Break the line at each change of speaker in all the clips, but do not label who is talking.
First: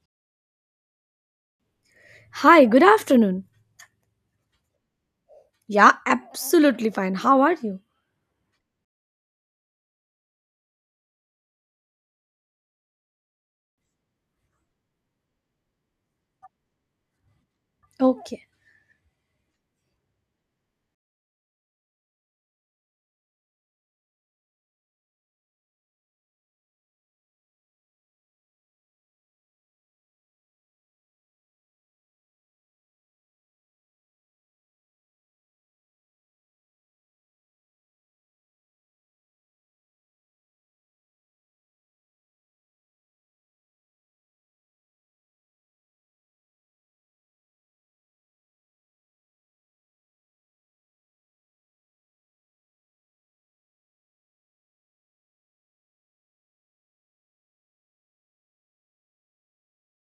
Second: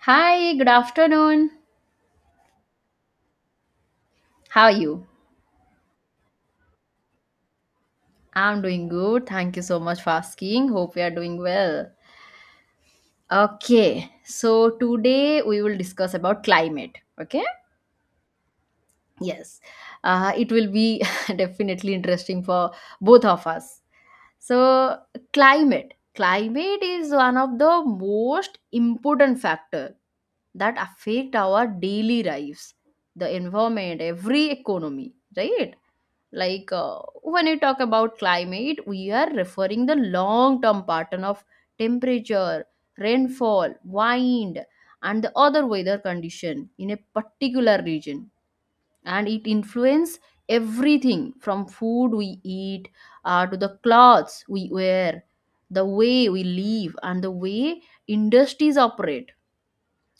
Hi, good afternoon.
Hi, good afternoon.
How are you?
Yeah, absolutely fine. How are you?
I'm doing good. Thank you so much for asking. Hope we are doing well. Okay, so today we will discuss about climate. Okay?
Okay.
Yes. It will be definitely interesting for both of us. So, climate. Climate is one of the most important factor that affect our daily lives, the environment, every economy, right? Like when you talk about climate, we are referring the long term pattern of temperature, rainfall, wind, and the other weather condition in a particular region, and it influence everything from food we eat, to the clothes we wear, the way we live, and the way industries operate.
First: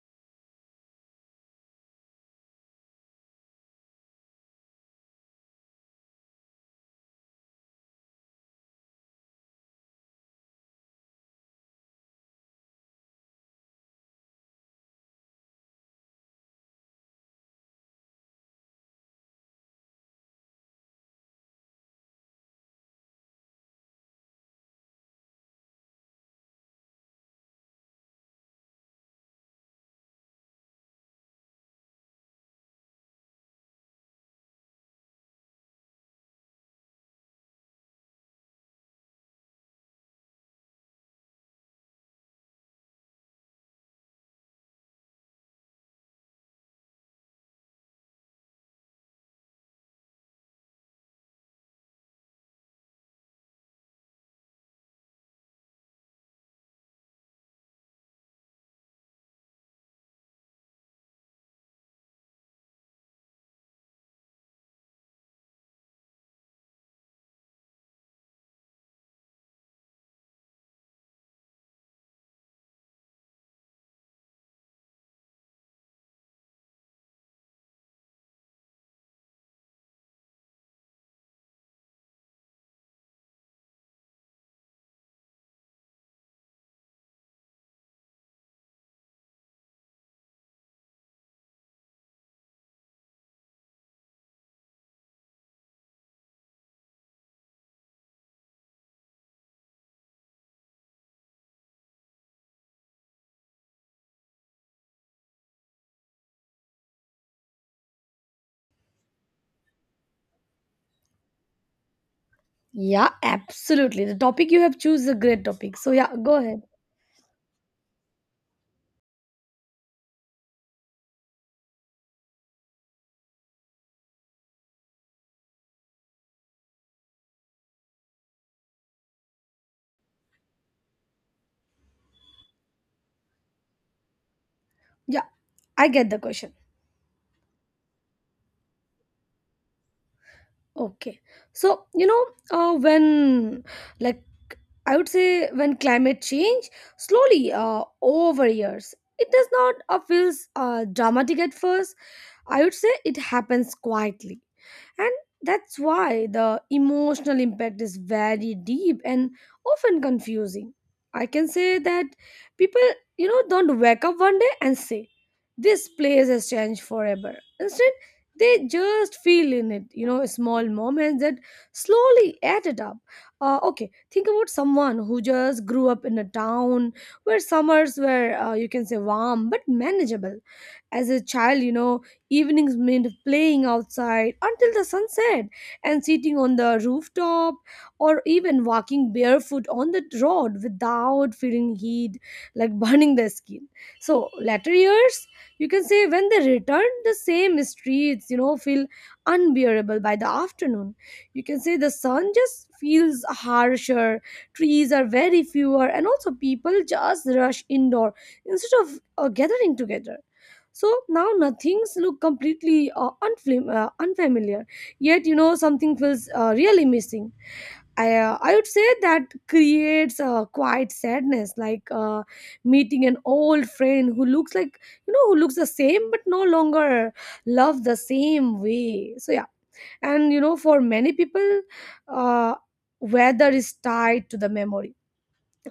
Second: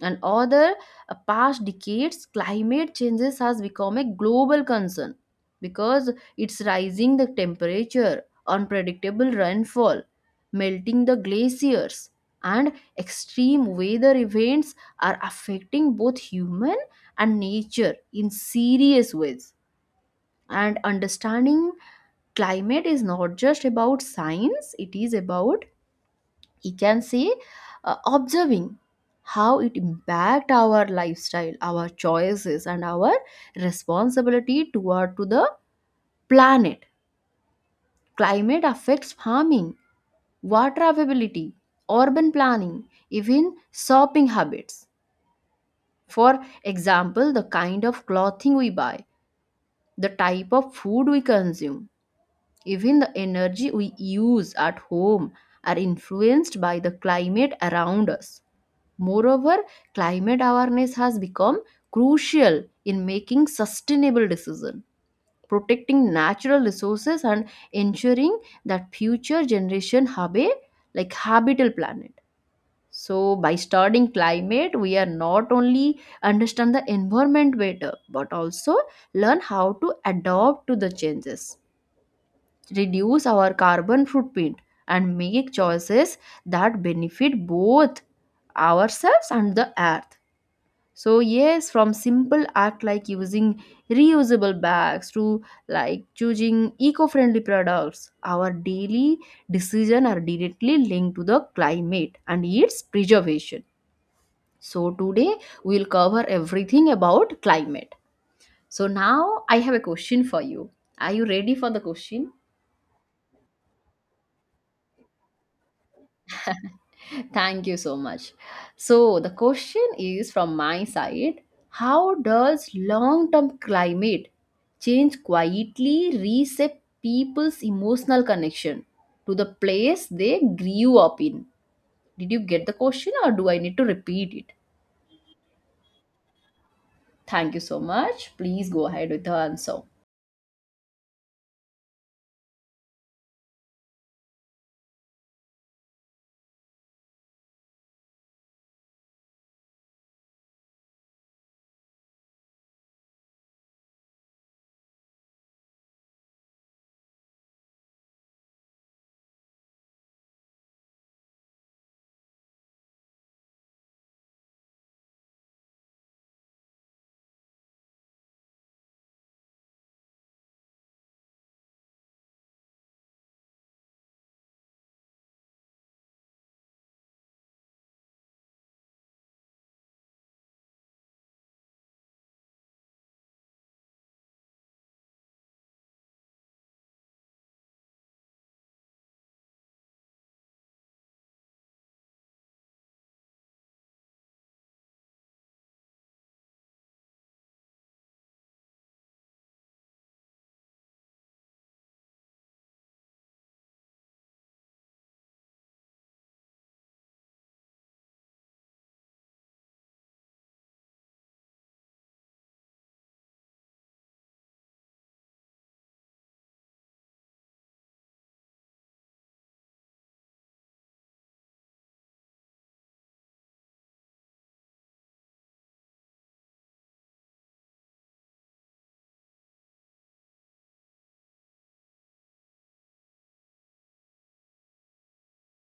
And over the past decades, climate changes has become a global concern because it's rising the temperature, unpredictable rainfall, melting the glaciers, and extreme weather events are affecting both human and nature in serious ways. And understanding climate is not just about science, it is about, you can see, observing how it impact our lifestyle, our choices, and our responsibility toward to the planet. Climate affects farming, water availability, urban planning, even shopping habits. For example, the kind of clothing we buy, the type of food we consume, even the energy we use at home are influenced by the climate around us. Moreover, climate awareness has become crucial in making sustainable decisions, protecting natural resources, and ensuring that future generation have a like habitable planet. So by studying climate, we are not only understand the environment better, but also learn how to adapt to the changes, reduce our carbon footprint, and make choices that benefit both ourselves and the earth. So yes, from simple act like using reusable bags to like choosing eco-friendly products, our daily decision are directly linked to the climate and its preservation. So today we'll cover everything about climate. So now I have a question for you. Are you ready for the question?
Yeah, absolutely. The topic you have choose is a great topic. So yeah, go ahead.
Thank you so much. So, the question is from my side. How does long term climate change quietly reset people's emotional connection to the place they grew up in? Did you get the question or do I need to repeat it?
Yeah, I get the question.
Thank you so much. Please go ahead with the answer.
Okay. So, you know, uh, when, like, I would say when climate change slowly over years, it does not feels dramatic at first. I would say it happens quietly. And that's why the emotional impact is very deep and often confusing. I can say that people, you know, don't wake up one day and say, this place has changed forever. Instead, they just feel in it, you know, small moments that slowly added up. Okay, think about someone who just grew up in a town where summers were you can say warm but manageable. As a child, you know, evenings meant playing outside until the sunset and sitting on the rooftop, or even walking barefoot on the road without feeling heat, like burning the skin. So later years, you can say when they return, the same streets, you know, feel unbearable by the afternoon. You can say the sun just feels harsher, trees are very fewer, and also people just rush indoor instead of gathering together. So now nothing's look completely unfamiliar, yet you know something feels really missing. I would say that creates a quiet sadness, like, meeting an old friend who looks like, you know, who looks the same but no longer love the same way. So, yeah. And, you know, for many people, uh, weather is tied to the memory,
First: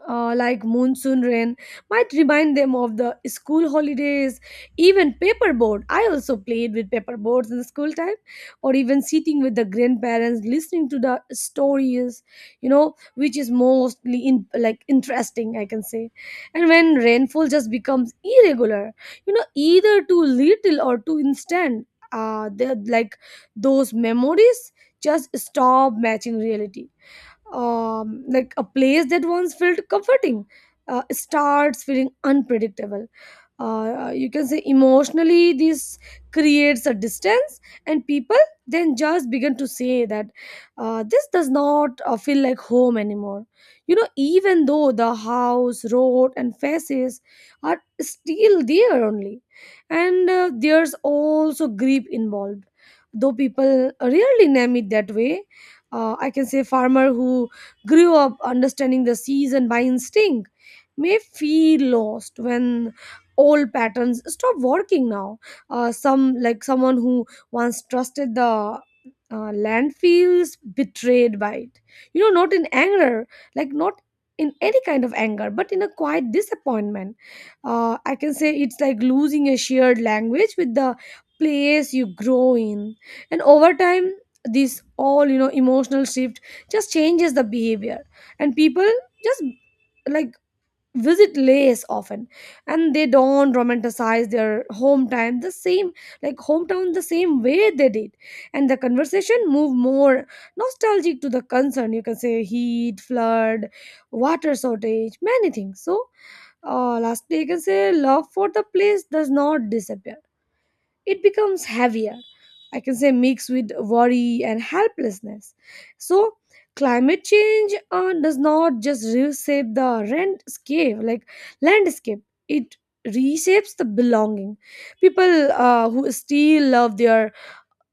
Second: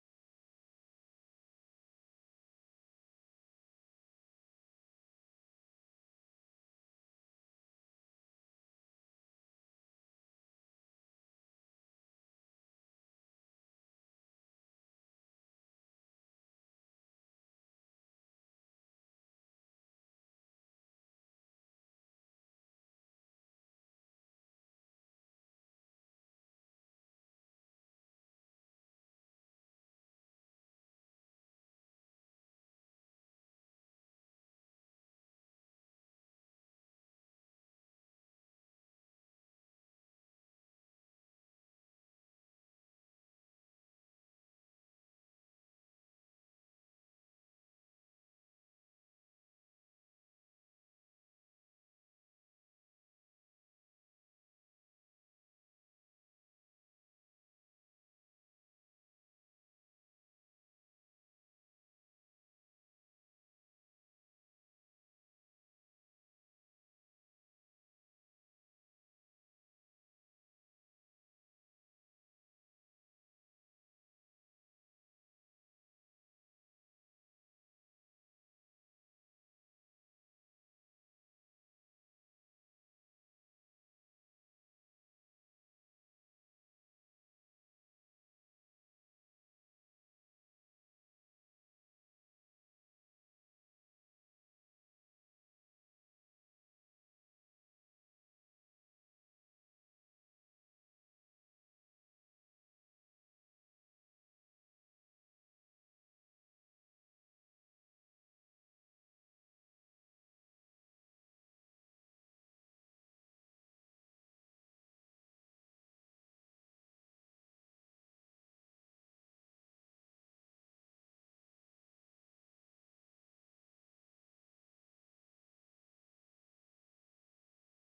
like monsoon rain might remind them of the school holidays, even paperboard. I also played with paperboards in the school time, or even sitting with the grandparents listening to the stories, you know, which is mostly in like interesting, I can say. And when rainfall just becomes irregular, you know, either too little or too instant, they're like those memories just stop matching reality. Like a place that once felt comforting starts feeling unpredictable. You can say emotionally, this creates a distance, and people then just begin to say that this does not feel like home anymore. You know, even though the house, road, and faces are still there only. And there's also grief involved, though people rarely name it that way. I can say farmer who grew up understanding the season by instinct may feel lost when old patterns stop working now. Someone who once trusted the land feels betrayed by it, you know, not in anger, like not in any kind of anger, but in a quiet disappointment. I can say it's like losing a shared language with the place you grow in. And over time, this all, you know, emotional shift just changes the behavior, and people just like visit Laos often, and they don't romanticize their hometown the same way they did. And the conversation move more nostalgic to the concern, you can say heat, flood, water shortage, many things. So lastly, you can say love for the place does not disappear, it becomes heavier. I can say mixed with worry and helplessness. So climate change does not just reshape the landscape, like landscape. It reshapes the belonging. People who still love their,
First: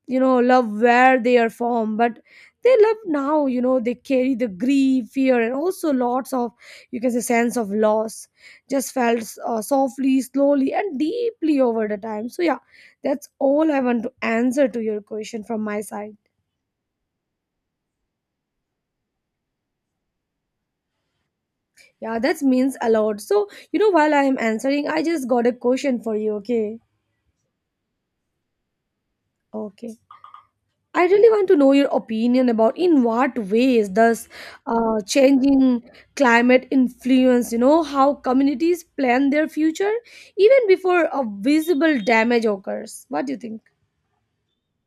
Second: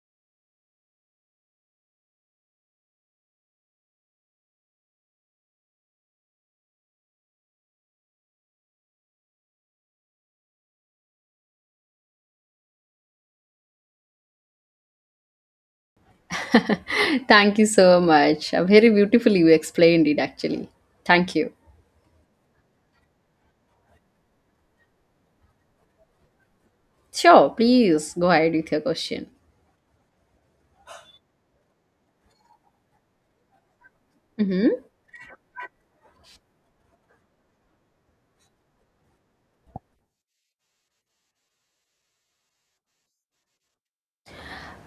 you know, love where they are from, but they love now, you know, they carry the grief, fear, and also lots of, you can say, sense of loss, just felt softly, slowly, and deeply over the time. So yeah, that's all I want to answer to your question from my side.
Thank you so much. Very beautifully you explained it actually. Thank you.
Yeah, that means a lot. So you know, while I am answering, I just got a question for you. Okay.
Sure, please go ahead with your question.
Okay, I really want to know your opinion about in what ways does
Mhm.
changing climate influence, you know, how communities plan their future even before a visible damage occurs. What do you think?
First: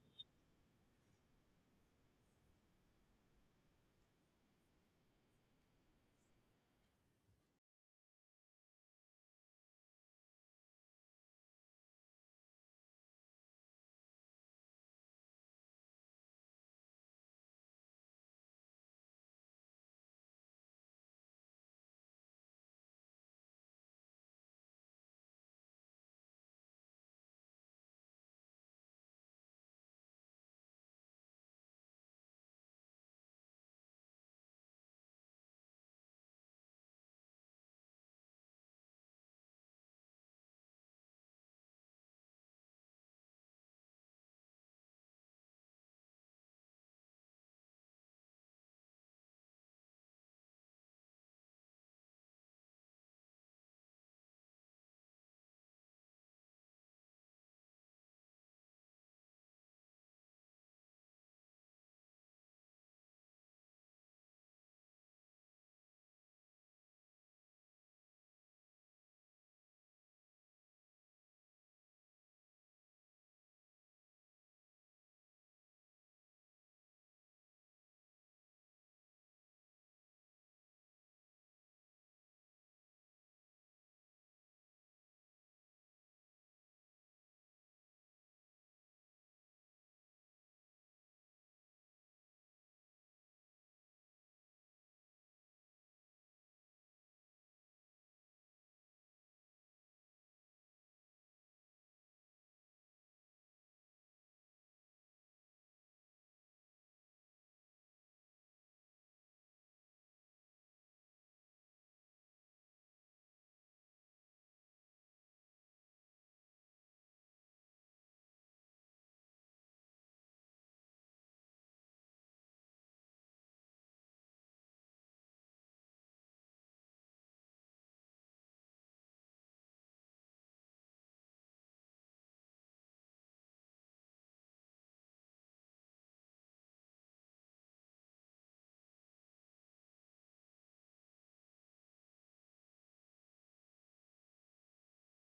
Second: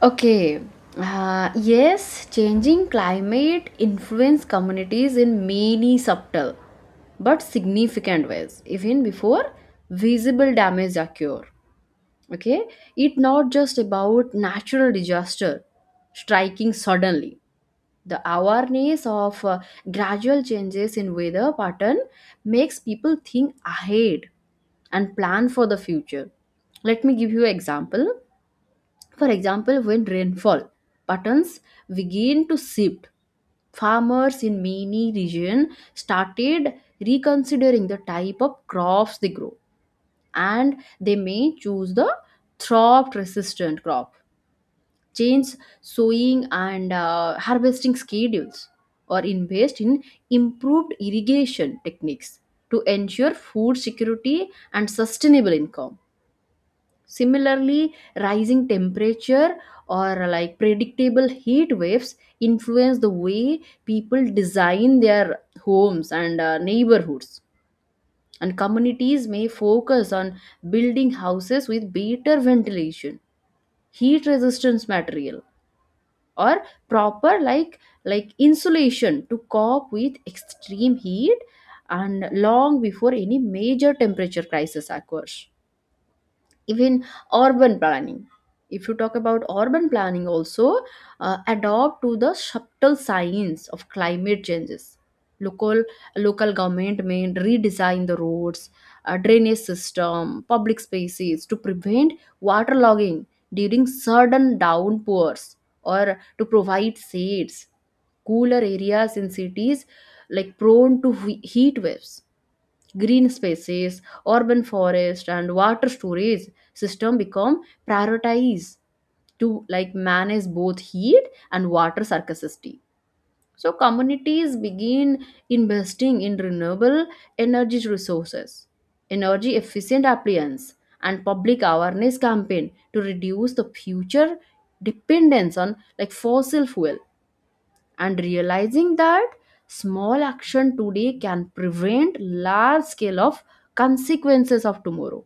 Okay. Yes, changing climate influence communities in many subtle but significant ways, even before visible damage occur. Okay, it not just about natural disaster striking suddenly. The awareness of gradual changes in weather pattern makes people think ahead and plan for the future. Let me give you example. For example, when rainfall patterns begin to shift, farmers in many regions started reconsidering the type of crops they grow, and they may choose the drought resistant crop, change sowing and harvesting schedules, or invest in improved irrigation techniques to ensure food security and sustainable income. Similarly, rising temperature or like predictable heat waves influence the way people design their homes and neighborhoods. And communities may focus on building houses with better ventilation, heat resistance material, or proper like insulation to cope with extreme heat, and long before any major temperature crisis occurs. Even urban planning, if you talk about urban planning also, adopt to the subtle science of climate changes. Local local government may redesign the roads, drainage system, public spaces to prevent waterlogging during sudden downpours, or to provide shades, cooler areas in cities like prone to heat waves. Green spaces, urban forest, and water storage system become prioritized to like manage both heat and water scarcity. So communities begin investing in renewable energy resources, energy efficient appliance, and public awareness campaign to reduce the future dependence on like fossil fuel, and realizing that small action today can prevent large scale of consequences of tomorrow.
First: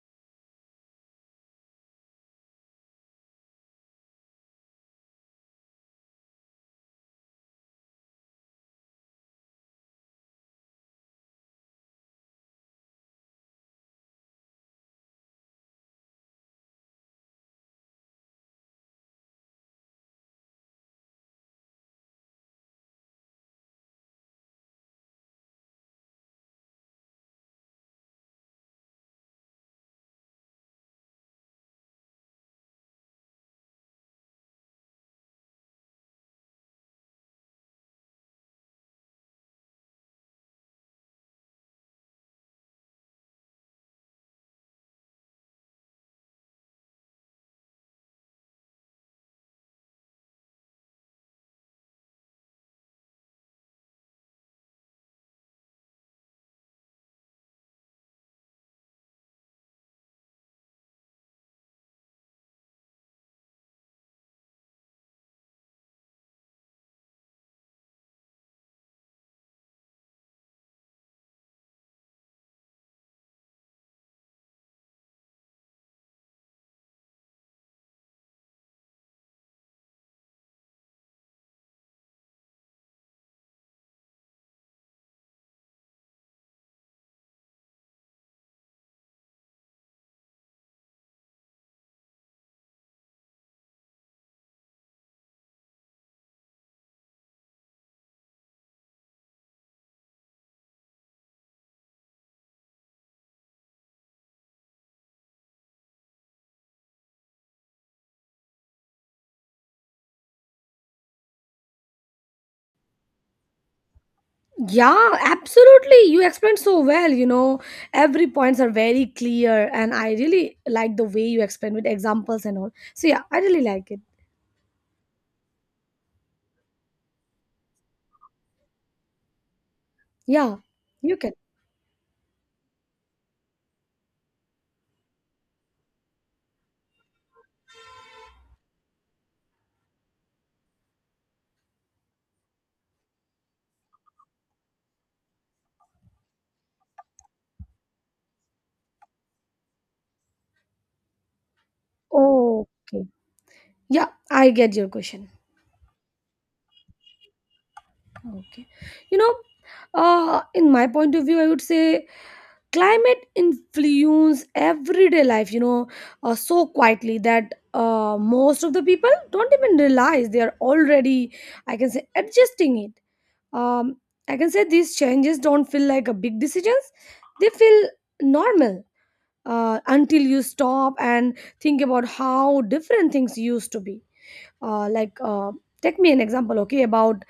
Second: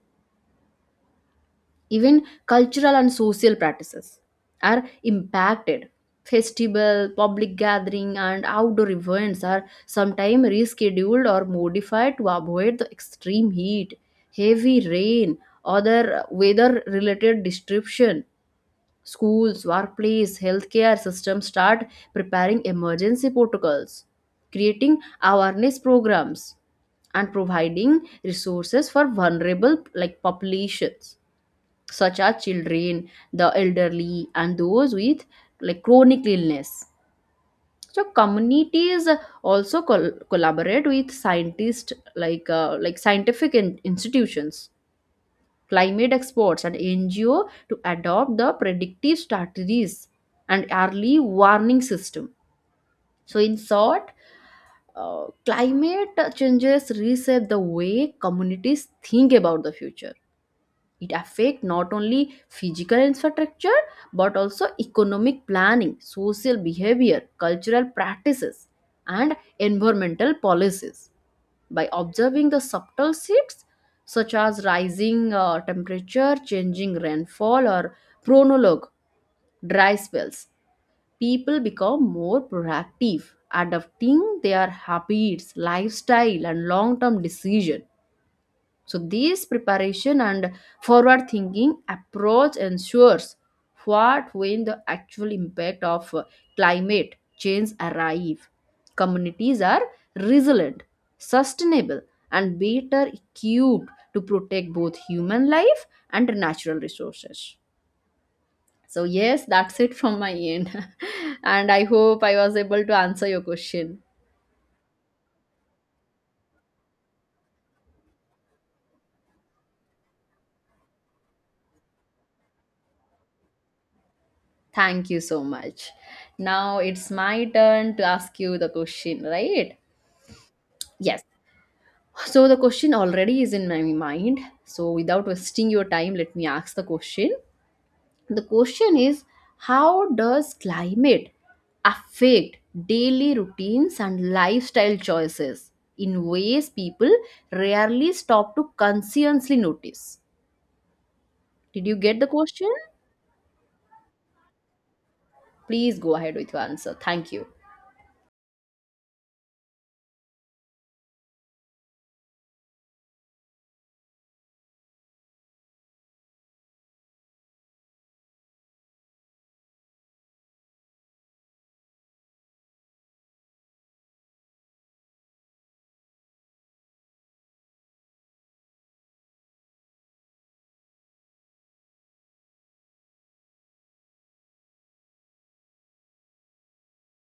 Even cultural and social practices are impacted. Festival, public gathering, and outdoor events are sometimes rescheduled or modified to avoid the extreme heat, heavy rain, other weather related disruption. Schools, workplace, healthcare systems start preparing emergency protocols, creating awareness programs, and providing resources for vulnerable like populations, such as children, the elderly, and those with like chronic illness. So communities also collaborate with scientists, like scientific institutions, climate experts, and NGO to adopt the predictive strategies and early warning system. So, in short, climate changes reshape the way communities think about the future. It affects not only physical infrastructure but also economic planning, social behavior, cultural practices, and environmental policies. By observing the subtle shifts, such as rising temperature, changing rainfall, or chronologue, dry spells, people become more proactive, adapting their habits, lifestyle, and long term decision. So, this preparation and forward thinking approach ensures what when the actual impact of climate change arrive, communities are resilient, sustainable, and better equipped to protect both human life and natural resources. So, yes, that's it from my end. And I hope I was able to answer your question.
Yeah, absolutely. You explained so well, you know, every points are very clear and I really like the way you explain with examples and all. So yeah, I really like it.
Thank you so much. Now it's my turn to ask you the question, right?
Yeah, you
Yes.
can.
So the question already is in my mind. So without wasting your time, let me ask the question. The question is, how does climate affect daily routines and lifestyle choices in ways people rarely stop to consciously notice? Did you get the question?
Okay. Yeah, I get your question.
Please go ahead with your answer. Thank you.
Okay. You know, in my point of view, I would say climate influence everyday life, you know, so quietly that most of the people don't even realize they are already, I can say, adjusting it. Um, I can say these changes don't feel like a big decisions. They feel normal until you stop and think about how different things used to be. Uh, like, uh, take me an example, okay, about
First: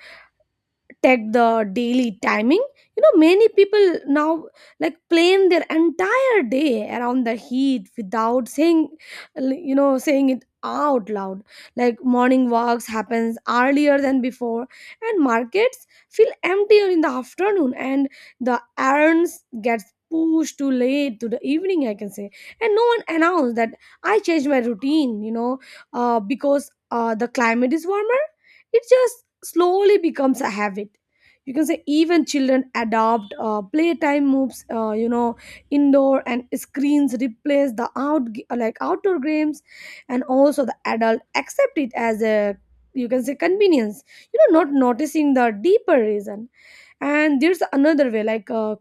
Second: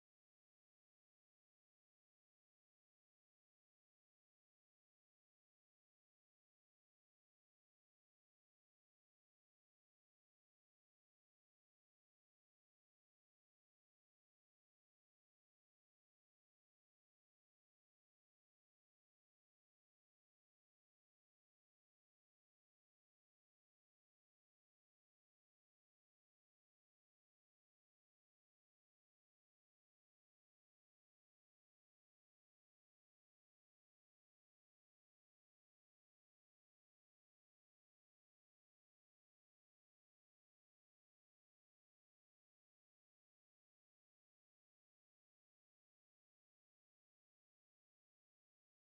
take the daily timing. You know, many people now like plan their entire day around the heat without saying, you know, saying it out loud, like morning walks happens earlier than before, and markets feel emptier in the afternoon, and the errands gets pushed too late to the evening, I can say. And no one announced that I changed my routine, you know, because the climate is warmer. It just slowly becomes a habit, you can say. Even children adopt, playtime moves, you know, indoor, and screens replace the outdoor games. And also the adult accept it as a, you can say, convenience, you know, not noticing the deeper reason. And there's another way, like,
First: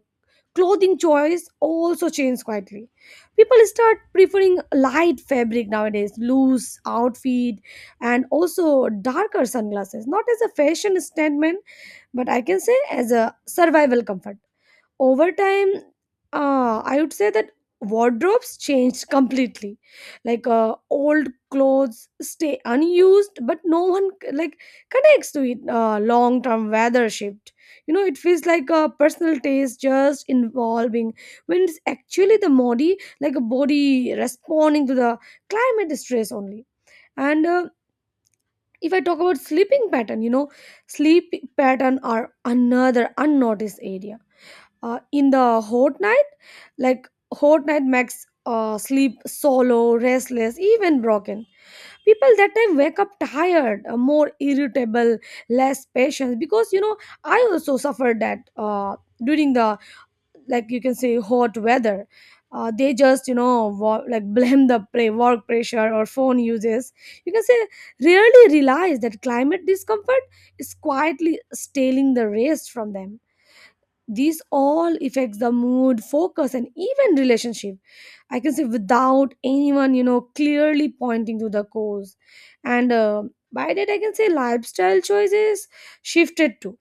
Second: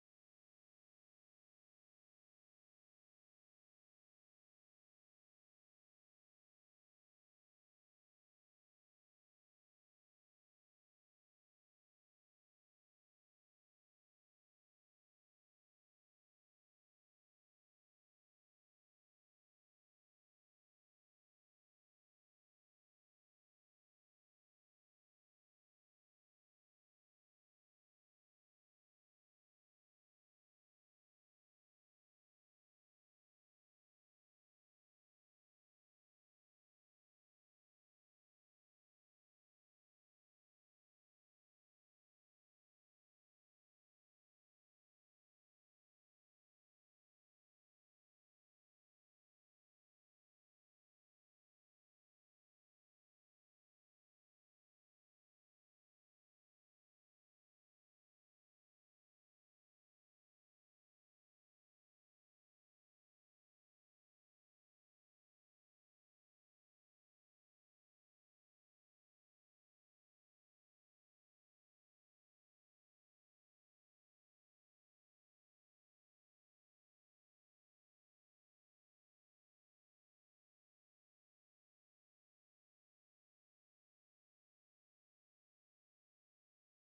clothing choice also changes quietly. People start preferring light fabric nowadays, loose outfit, and also darker sunglasses, not as a fashion statement, but I can say as a survival comfort. Over time, I would say that wardrobes changed completely, like old clothes stay unused, but no one like connects to it long term weather shift. You know, it feels like a personal taste just involving, when it's actually the body, like a body responding to the climate stress only. And if I talk about sleeping pattern, you know, sleep pattern are another unnoticed area, in the hot night like hot night. Makes sleep solo restless, even broken. People that time wake up tired, more irritable, less patient, because, you know, I also suffered that during the, like, you can say, hot weather, they just, you know, blame the work pressure or phone uses, you can say, rarely realize that climate discomfort is quietly stealing the rest from them. These all affects the mood, focus, and even relationship, I can say, without anyone, you know, clearly pointing to the cause. And by that, I can say lifestyle choices shifted too.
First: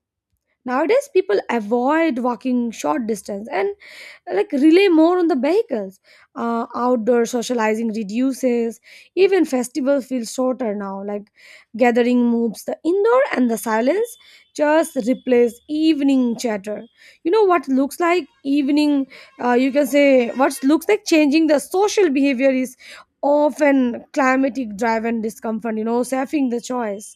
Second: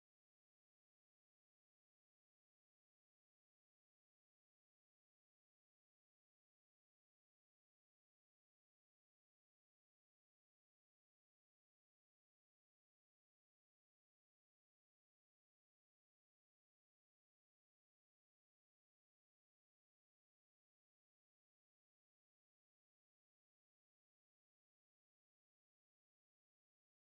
Nowadays people avoid walking short distance and like rely more on the vehicles. Outdoor socializing reduces. Even festivals feel shorter now. Like gathering moves the indoor, and the silence just replace evening chatter. You know what looks like evening. You can say what looks like changing the social behavior is often climatic driven discomfort. You know, saving the choice.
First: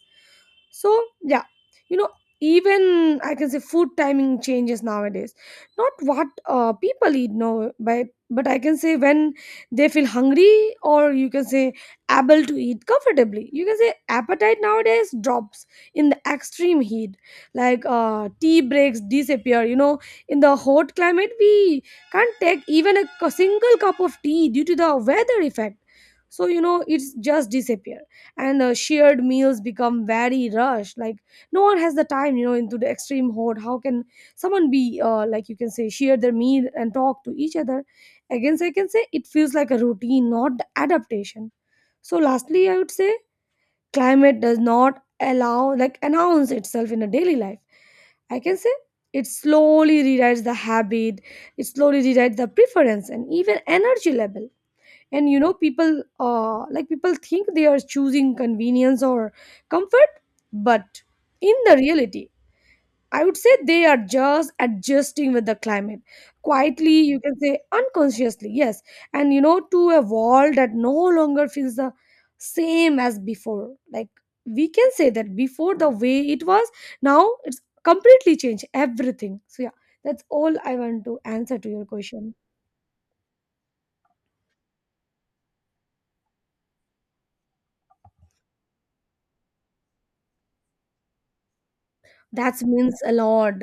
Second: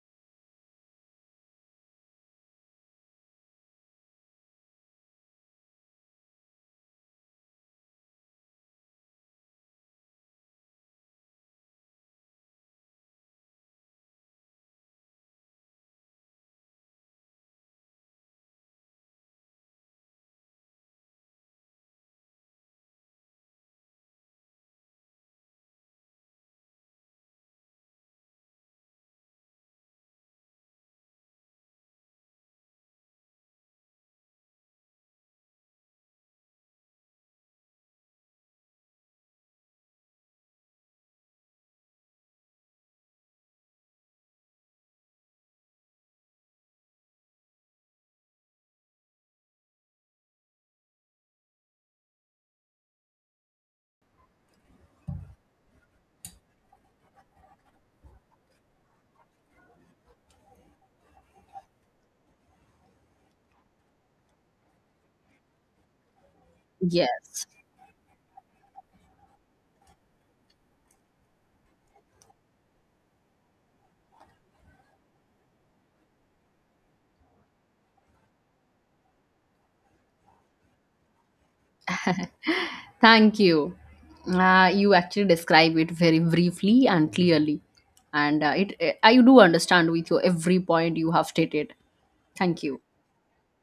So yeah, you know, even I can say food timing changes nowadays. Not what people eat now, but I can say when they feel hungry, or you can say able to eat comfortably. You can say appetite nowadays drops in the extreme heat. Like tea breaks disappear. You know, in the hot climate we can't take even a single cup of tea due to the weather effect. So you know it's just disappear. And shared meals become very rushed, like no one has the time, you know, into the extreme hoard. How can someone be like, you can say, share their meal and talk to each other again. So I can say it feels like a routine, not the adaptation. So lastly I would say climate does not allow like announce itself in a daily life, I can say. It slowly rewrites the habit, it slowly rewrites the preference and even energy level. And you know people, people think they are choosing convenience or comfort, but in the reality I would say they are just adjusting with the climate quietly, you can
Yes.
say, unconsciously, yes. And you know, to a world that no longer feels the same as before, like we can say that before the way it was, now it's completely changed everything. So yeah, that's all I want to answer to your question.
Thank you. You actually describe it very briefly and clearly, and I do understand with your every point you have stated.
That
Thank you.
means a lot,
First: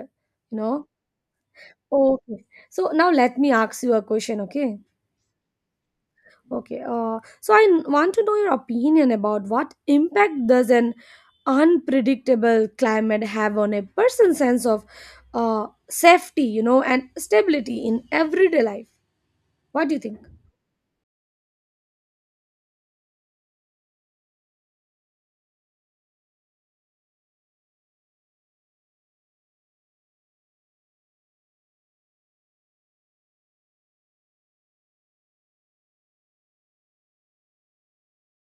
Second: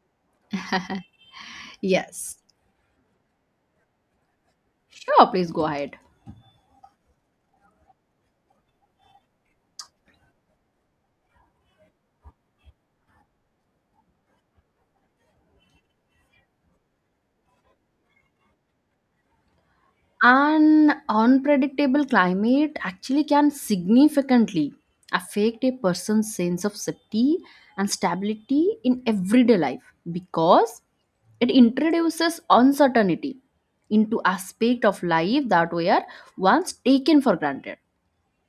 you know.
Yes,
Okay. So now let me ask you a question, okay?
sure. Please go ahead.
Okay. So I want to know your opinion about what impact does an unpredictable climate have on a person's sense of safety, you know, and stability in everyday life. What do you think?
An unpredictable climate actually can significantly affect a person's sense of safety and stability in everyday life, because it introduces uncertainty into aspect of life that were once taken for granted.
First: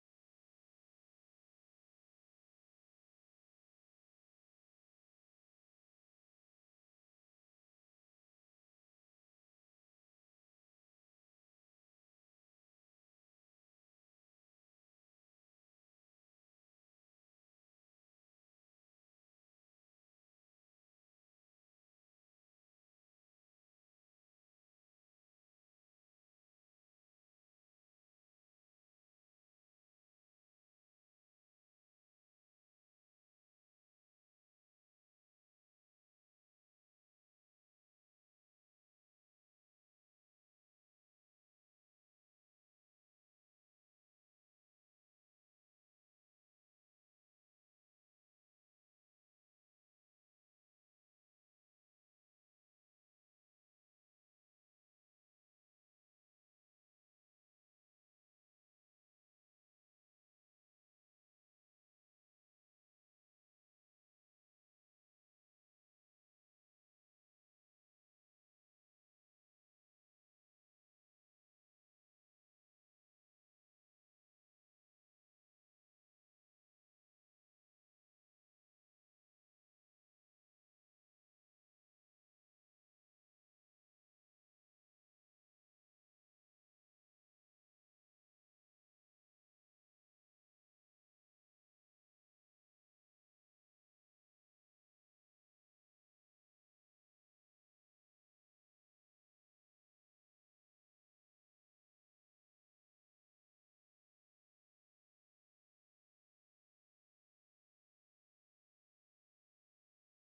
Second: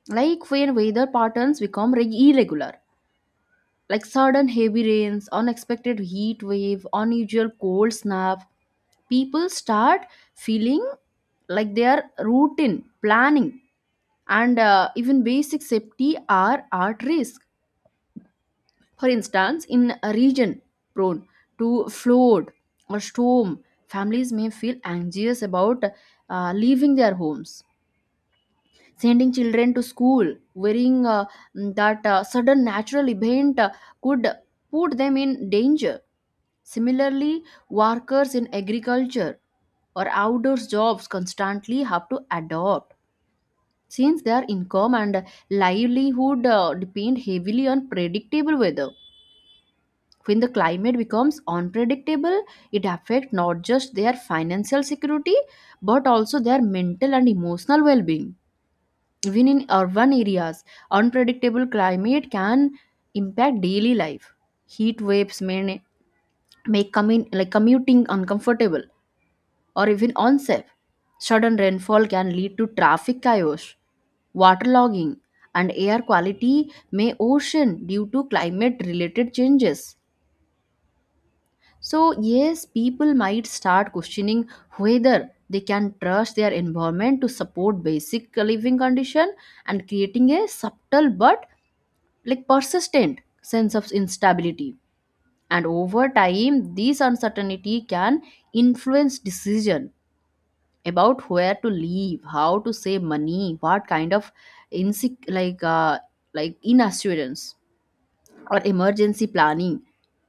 Like when weather patterns become irregular, like sudden heavy rains, unexpected heat wave, unusual cold snap, people start feeling like their routine, planning, and even basic safety are at risk. For instance, in a region prone to flood or storm, families may feel anxious about leaving their homes, sending children to school, wearing, that sudden natural event could put them in danger. Similarly, workers in agriculture or outdoors jobs constantly have to adopt, since their income and livelihood depend heavily on predictable weather. When the climate becomes unpredictable, it affects not just their financial security but also their mental and emotional well-being. Even in urban areas, unpredictable climate can impact daily life. Heat waves may make coming like commuting uncomfortable or even unsafe. Sudden rainfall can lead to traffic chaos, waterlogging, and air quality may ocean due to climate-related changes. So yes, people might start questioning whether they can trust their environment to support basic living condition, and creating a subtle but like persistent sense of instability. And over time, this uncertainty can influence decision about where to live, how to save money, what kind of insec- like uh, inassurance or emergency planning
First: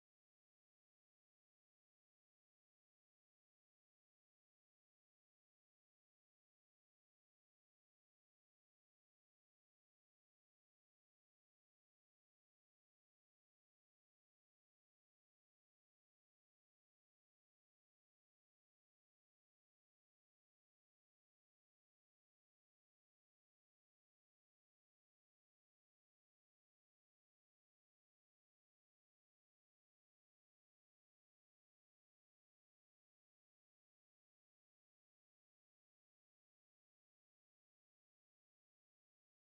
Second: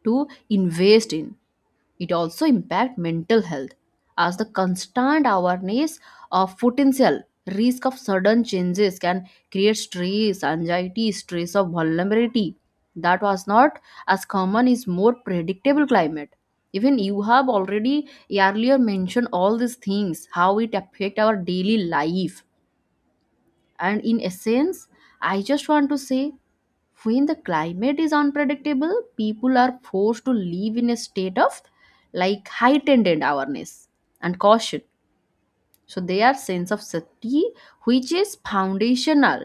to invest in. It also impacts mental health, as the constant awareness of potential risk of sudden changes can create stress, anxiety, stress of vulnerability that was not as common is more predictable climate. Even you have already earlier mentioned all these things, how it affect our daily life. And in essence, I just want to say, when the climate is unpredictable, people are forced to live in a state of like heightened awareness and caution. So their sense of safety, which is foundational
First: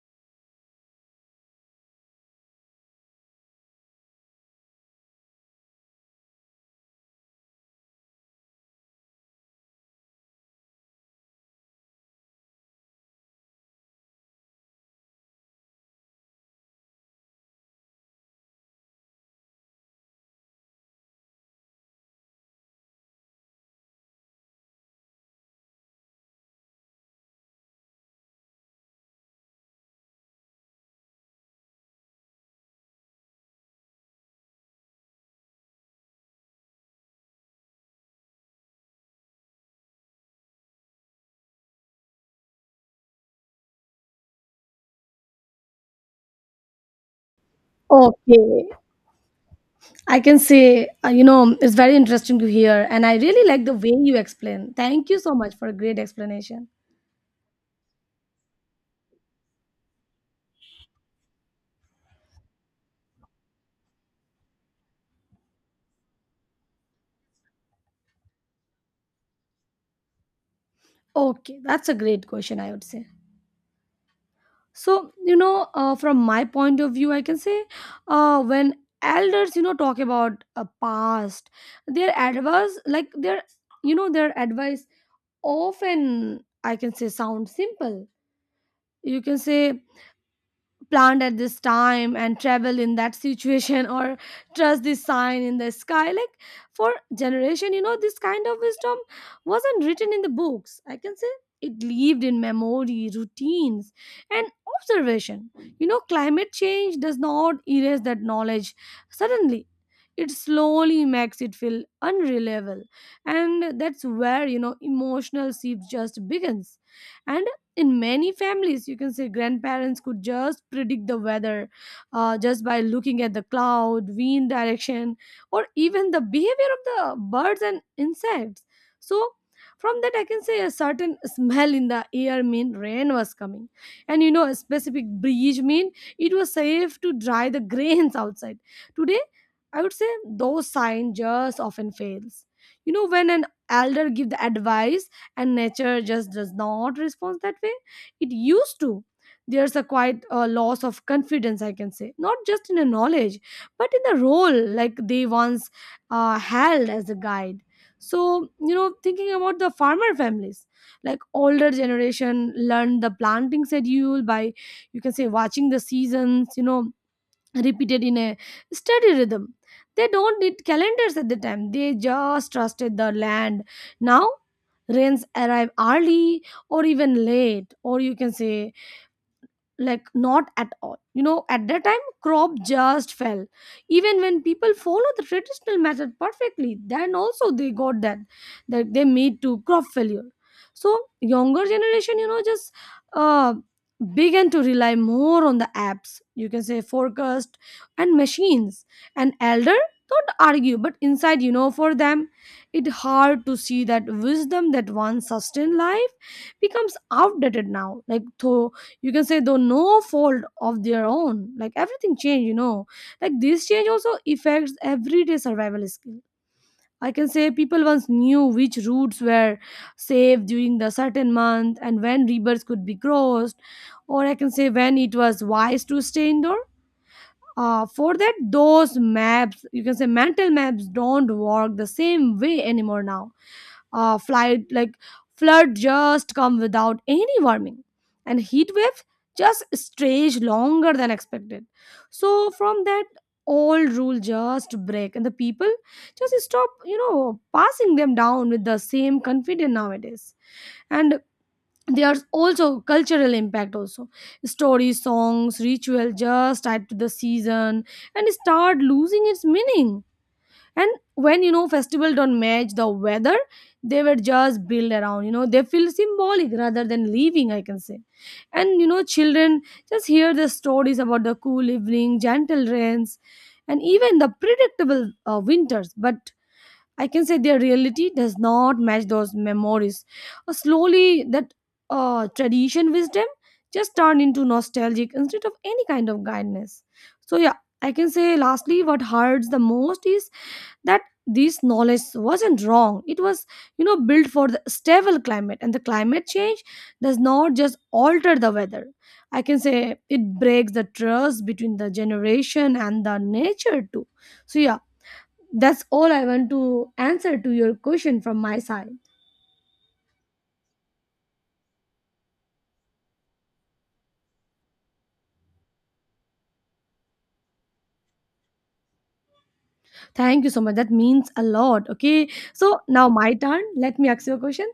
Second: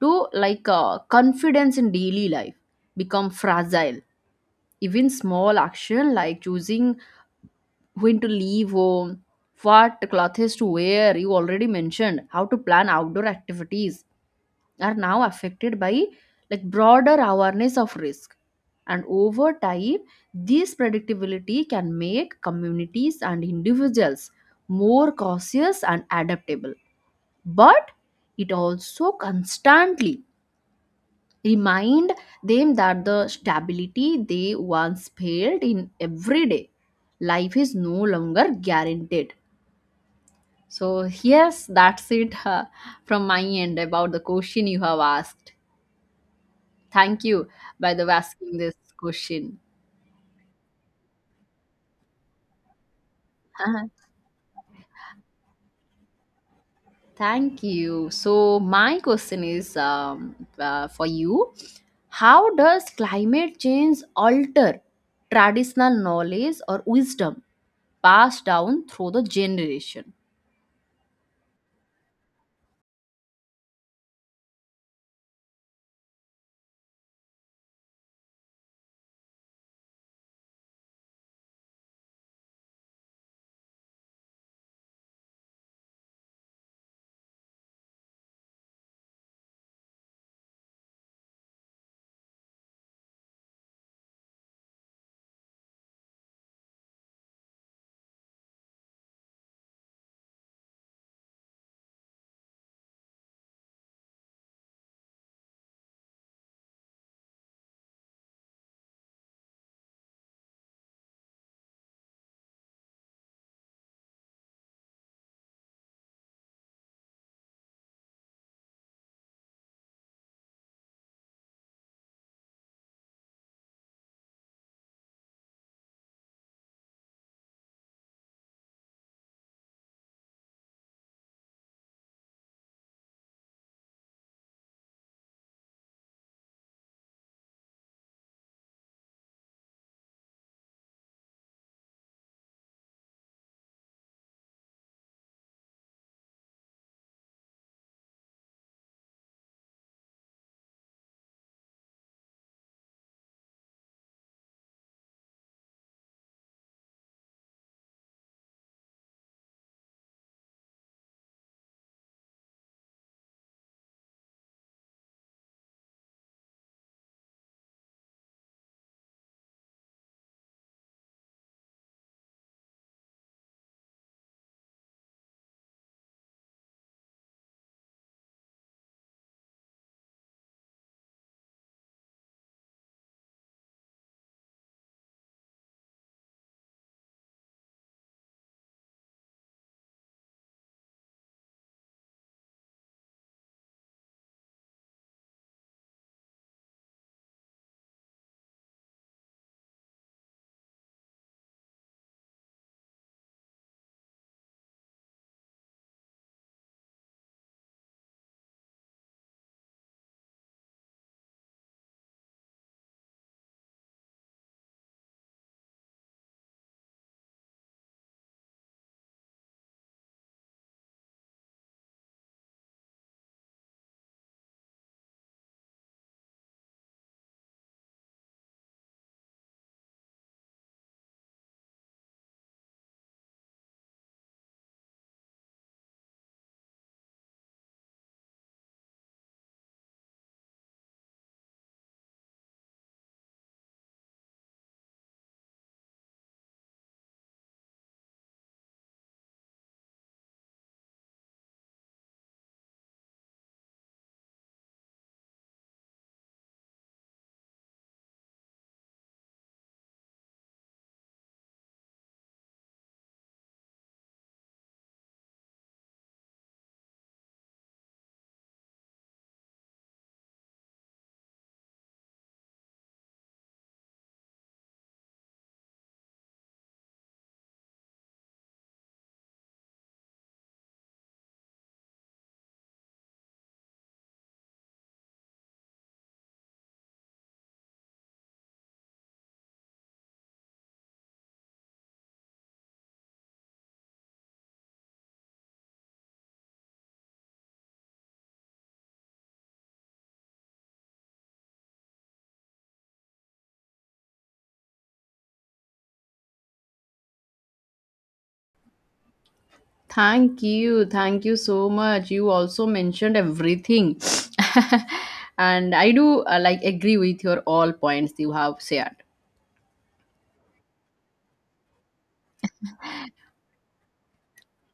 to like confidence in daily life, become fragile. Even small action like choosing when to leave home, what clothes to wear, you already mentioned, how to plan outdoor activities are now affected by like broader awareness of risk. And over time, this predictability can make communities and individuals more cautious and adaptable, but it also constantly remind them that the stability they once felt in everyday life is no longer guaranteed. So yes, that's it. From my end about the question you have asked. Thank you, by the way, asking
Okay.
this question.
I can say, you know, it's very interesting to hear, and I really like the
Uh-huh.
way you explain. Thank you so much for a great explanation.
Thank you. So, my question is for you. How does climate change alter traditional knowledge or wisdom passed down through the generation?
Okay, that's a great question, I would say. So, you know, from my point of view, I can say when elders, you know, talk about past, their advice, like their, you know, their advice often, I can say, sound simple. You can say planned at this time and travel in that situation, or trust this sign in the sky, like for generation, you know, this kind of wisdom wasn't written in the books, I can say. It lived in memory, routines, and observation. You know, climate change does not erase that knowledge suddenly. It slowly makes it feel unreliable, and that's where, you know, emotional shift just begins. And in many families, you can say grandparents could just predict the weather, just by looking at the cloud, wind direction, or even the behavior of the birds and insects. So from that, I can say a certain smell in the air mean rain was coming, and you know, a specific breeze mean it was safe to dry the grains outside. Today, I would say those signs just often fails. You know, when an elder give the advice and nature just does not respond that way it used to, there's a quite loss of confidence, I can say, not just in a knowledge, but in the role like they once held as a guide. So, you know, thinking about the farmer families, like older generation learned the planting schedule by, you can say, watching the seasons, you know, repeated in a steady rhythm. They don't need calendars at the time, they just trusted the land. Now, rains arrive early or even late, or you can say like not at all. You know, at that time crop just fell, even when people follow the traditional method perfectly, then also they got that, that they made to crop failure. So younger generation, you know, just uh began to rely more on the apps, you can say, forecast and machines. And elder don't argue, but inside, you know, for them it hard to see that wisdom that once sustained life becomes outdated now, like though, you can say, though no fault of their own, like everything changed, you know. Like this change also affects everyday survival skill, I can say. People once knew which routes were safe during the certain month and when rivers could be crossed, or I can say when it was wise to stay indoor. For that, those maps, you can say mental maps, don't work the same way anymore now. Flood like flood just come without any warning, and heat waves just stretch longer than expected. So from that, old rule just break, and the people just stop, you know, passing them down with the same confidence nowadays. And there's also cultural impact also. Stories, songs, ritual just tied to the season and start losing its meaning. And when, you know, festival don't match the weather they were just built around, you know, they feel symbolic rather than leaving, I can say. And you know, children just hear the stories about the cool evening, gentle rains, and even the predictable winters, but I can say their reality does not match those memories. Slowly that tradition wisdom just turned into nostalgic instead of any kind of guidance. So yeah, I can say lastly what hurts the most is that this knowledge wasn't wrong. It was, you know, built for the stable climate, and the climate change does not just alter the weather. I can say it breaks the trust between the generation and the nature too. So yeah, that's all I want to answer to your question from my side.
Thank you. Thank you so much. You also mentioned everything. And I do like agree with your all points you have shared.
Thank you so much, that means a lot. Okay, so now my turn, let me ask you a question.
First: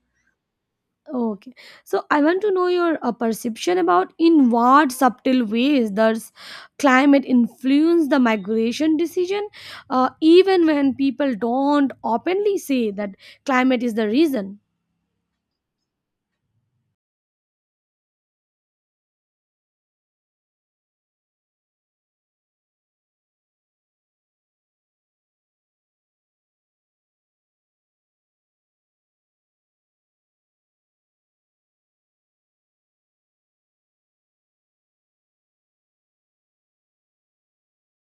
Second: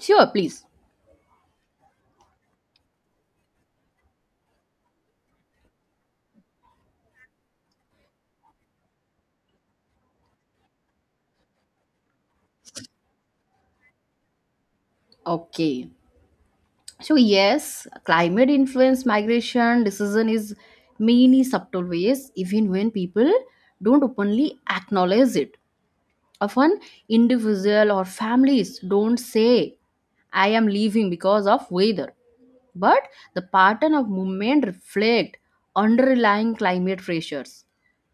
Sure, please.
Okay. So I want to know your perception about in what subtle ways does climate influence the migration decision, even when people don't openly say that climate is the reason.
Okay. So yes, climate influence migration decision is many subtle ways, even when people don't openly acknowledge it. Often individual or families don't say, I am leaving because of weather. But the pattern of movement reflect underlying climate pressures.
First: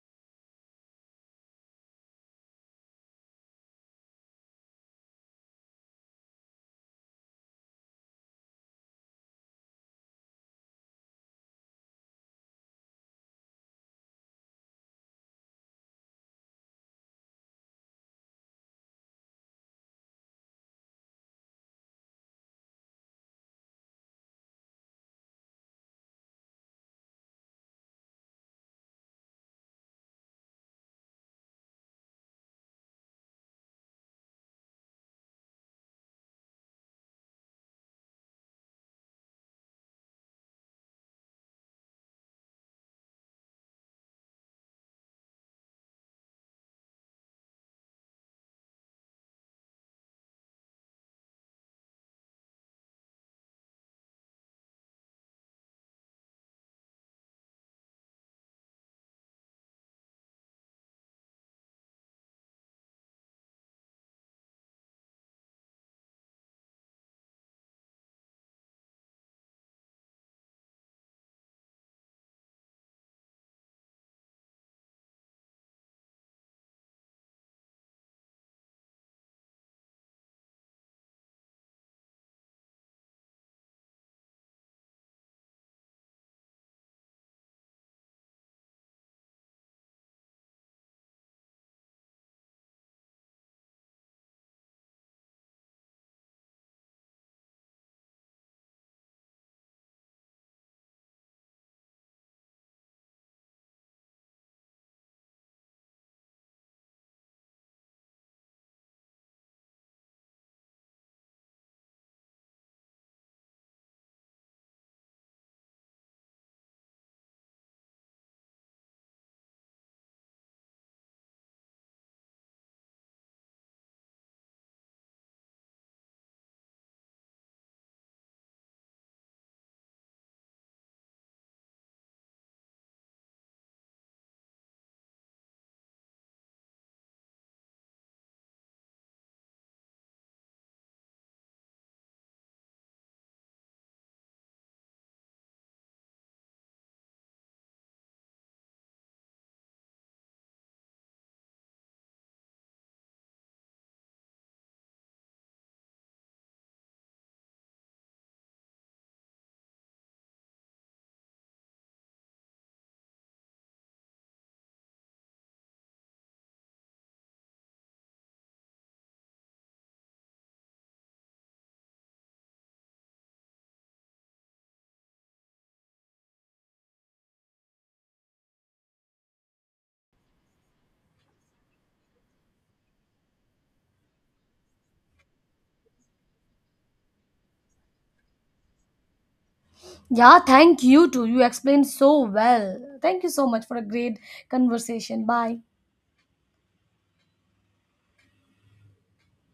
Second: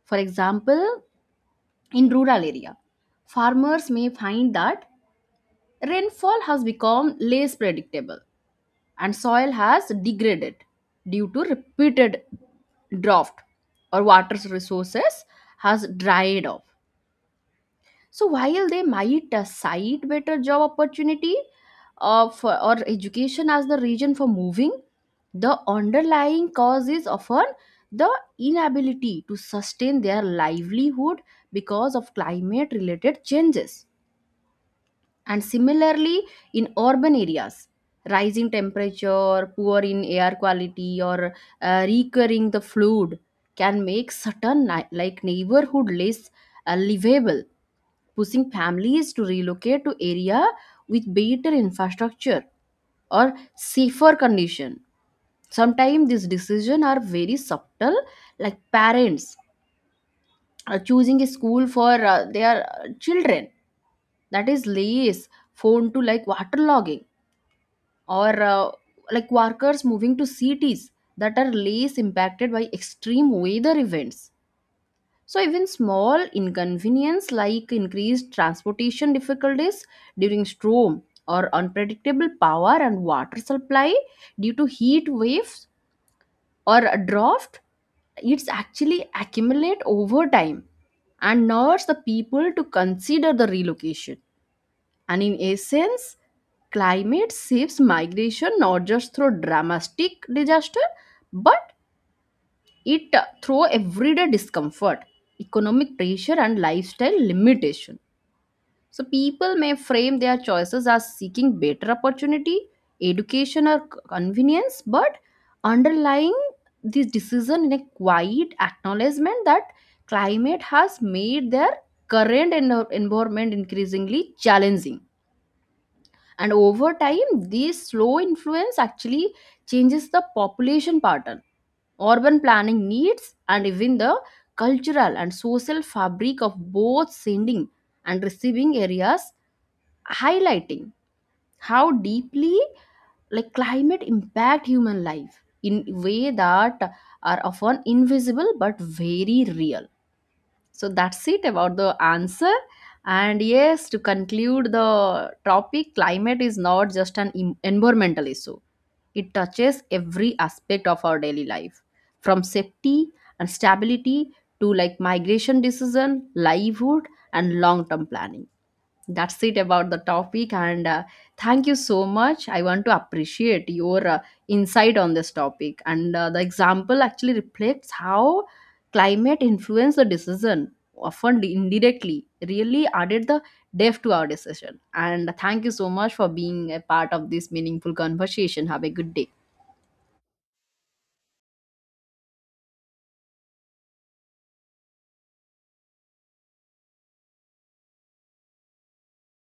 For example, in rural area, farmers may find that rainfall has become less predictable and soil has degraded due to repeated drought, or water resources has dried up. So while they might cite better job opportunity or education as the reason for moving, the underlying cause is often the inability to sustain their livelihood because of climate related changes. And similarly, in urban areas, rising temperature, poor in air quality, or recurring the flood can make certain neighborhood less livable, pushing families to relocate to area with better infrastructure or safer condition. Sometimes these decisions are very subtle, like parents are choosing a school for their children that is less prone to like waterlogging, or like workers moving to cities that are less impacted by extreme weather events. So, even small inconvenience like increased transportation difficulties during storm, or unpredictable power and water supply due to heat waves or a drought, it's actually accumulate over time and nudge the people to consider the relocation. And in essence, climate shifts migration not just through dramatic disaster, but it through everyday discomfort, economic pressure, and lifestyle limitation. So people may frame their choices as seeking better opportunity, education, or convenience, but underlying this decision in a quiet acknowledgement that climate has made their current environment increasingly challenging. And over time, this slow influence actually changes the population pattern, urban planning needs, and even the cultural and social fabric of both sending and receiving areas, highlighting how deeply like climate impact human life in way that are often invisible but very real. So that's it about the answer. And yes, to conclude the topic, climate is not just an environmental issue. It touches every aspect of our daily life, from safety and stability to like migration decision, livelihood, and long-term planning. That's it about the topic. And thank you so much. I want to appreciate your insight on this topic, and the example actually reflects how climate influence the decision often indirectly, really added the depth to our decision. And thank you so much for being a part of this meaningful conversation. Have a good day.
Yeah, thank you too. You explained so well. Thank you so much for a great conversation. Bye.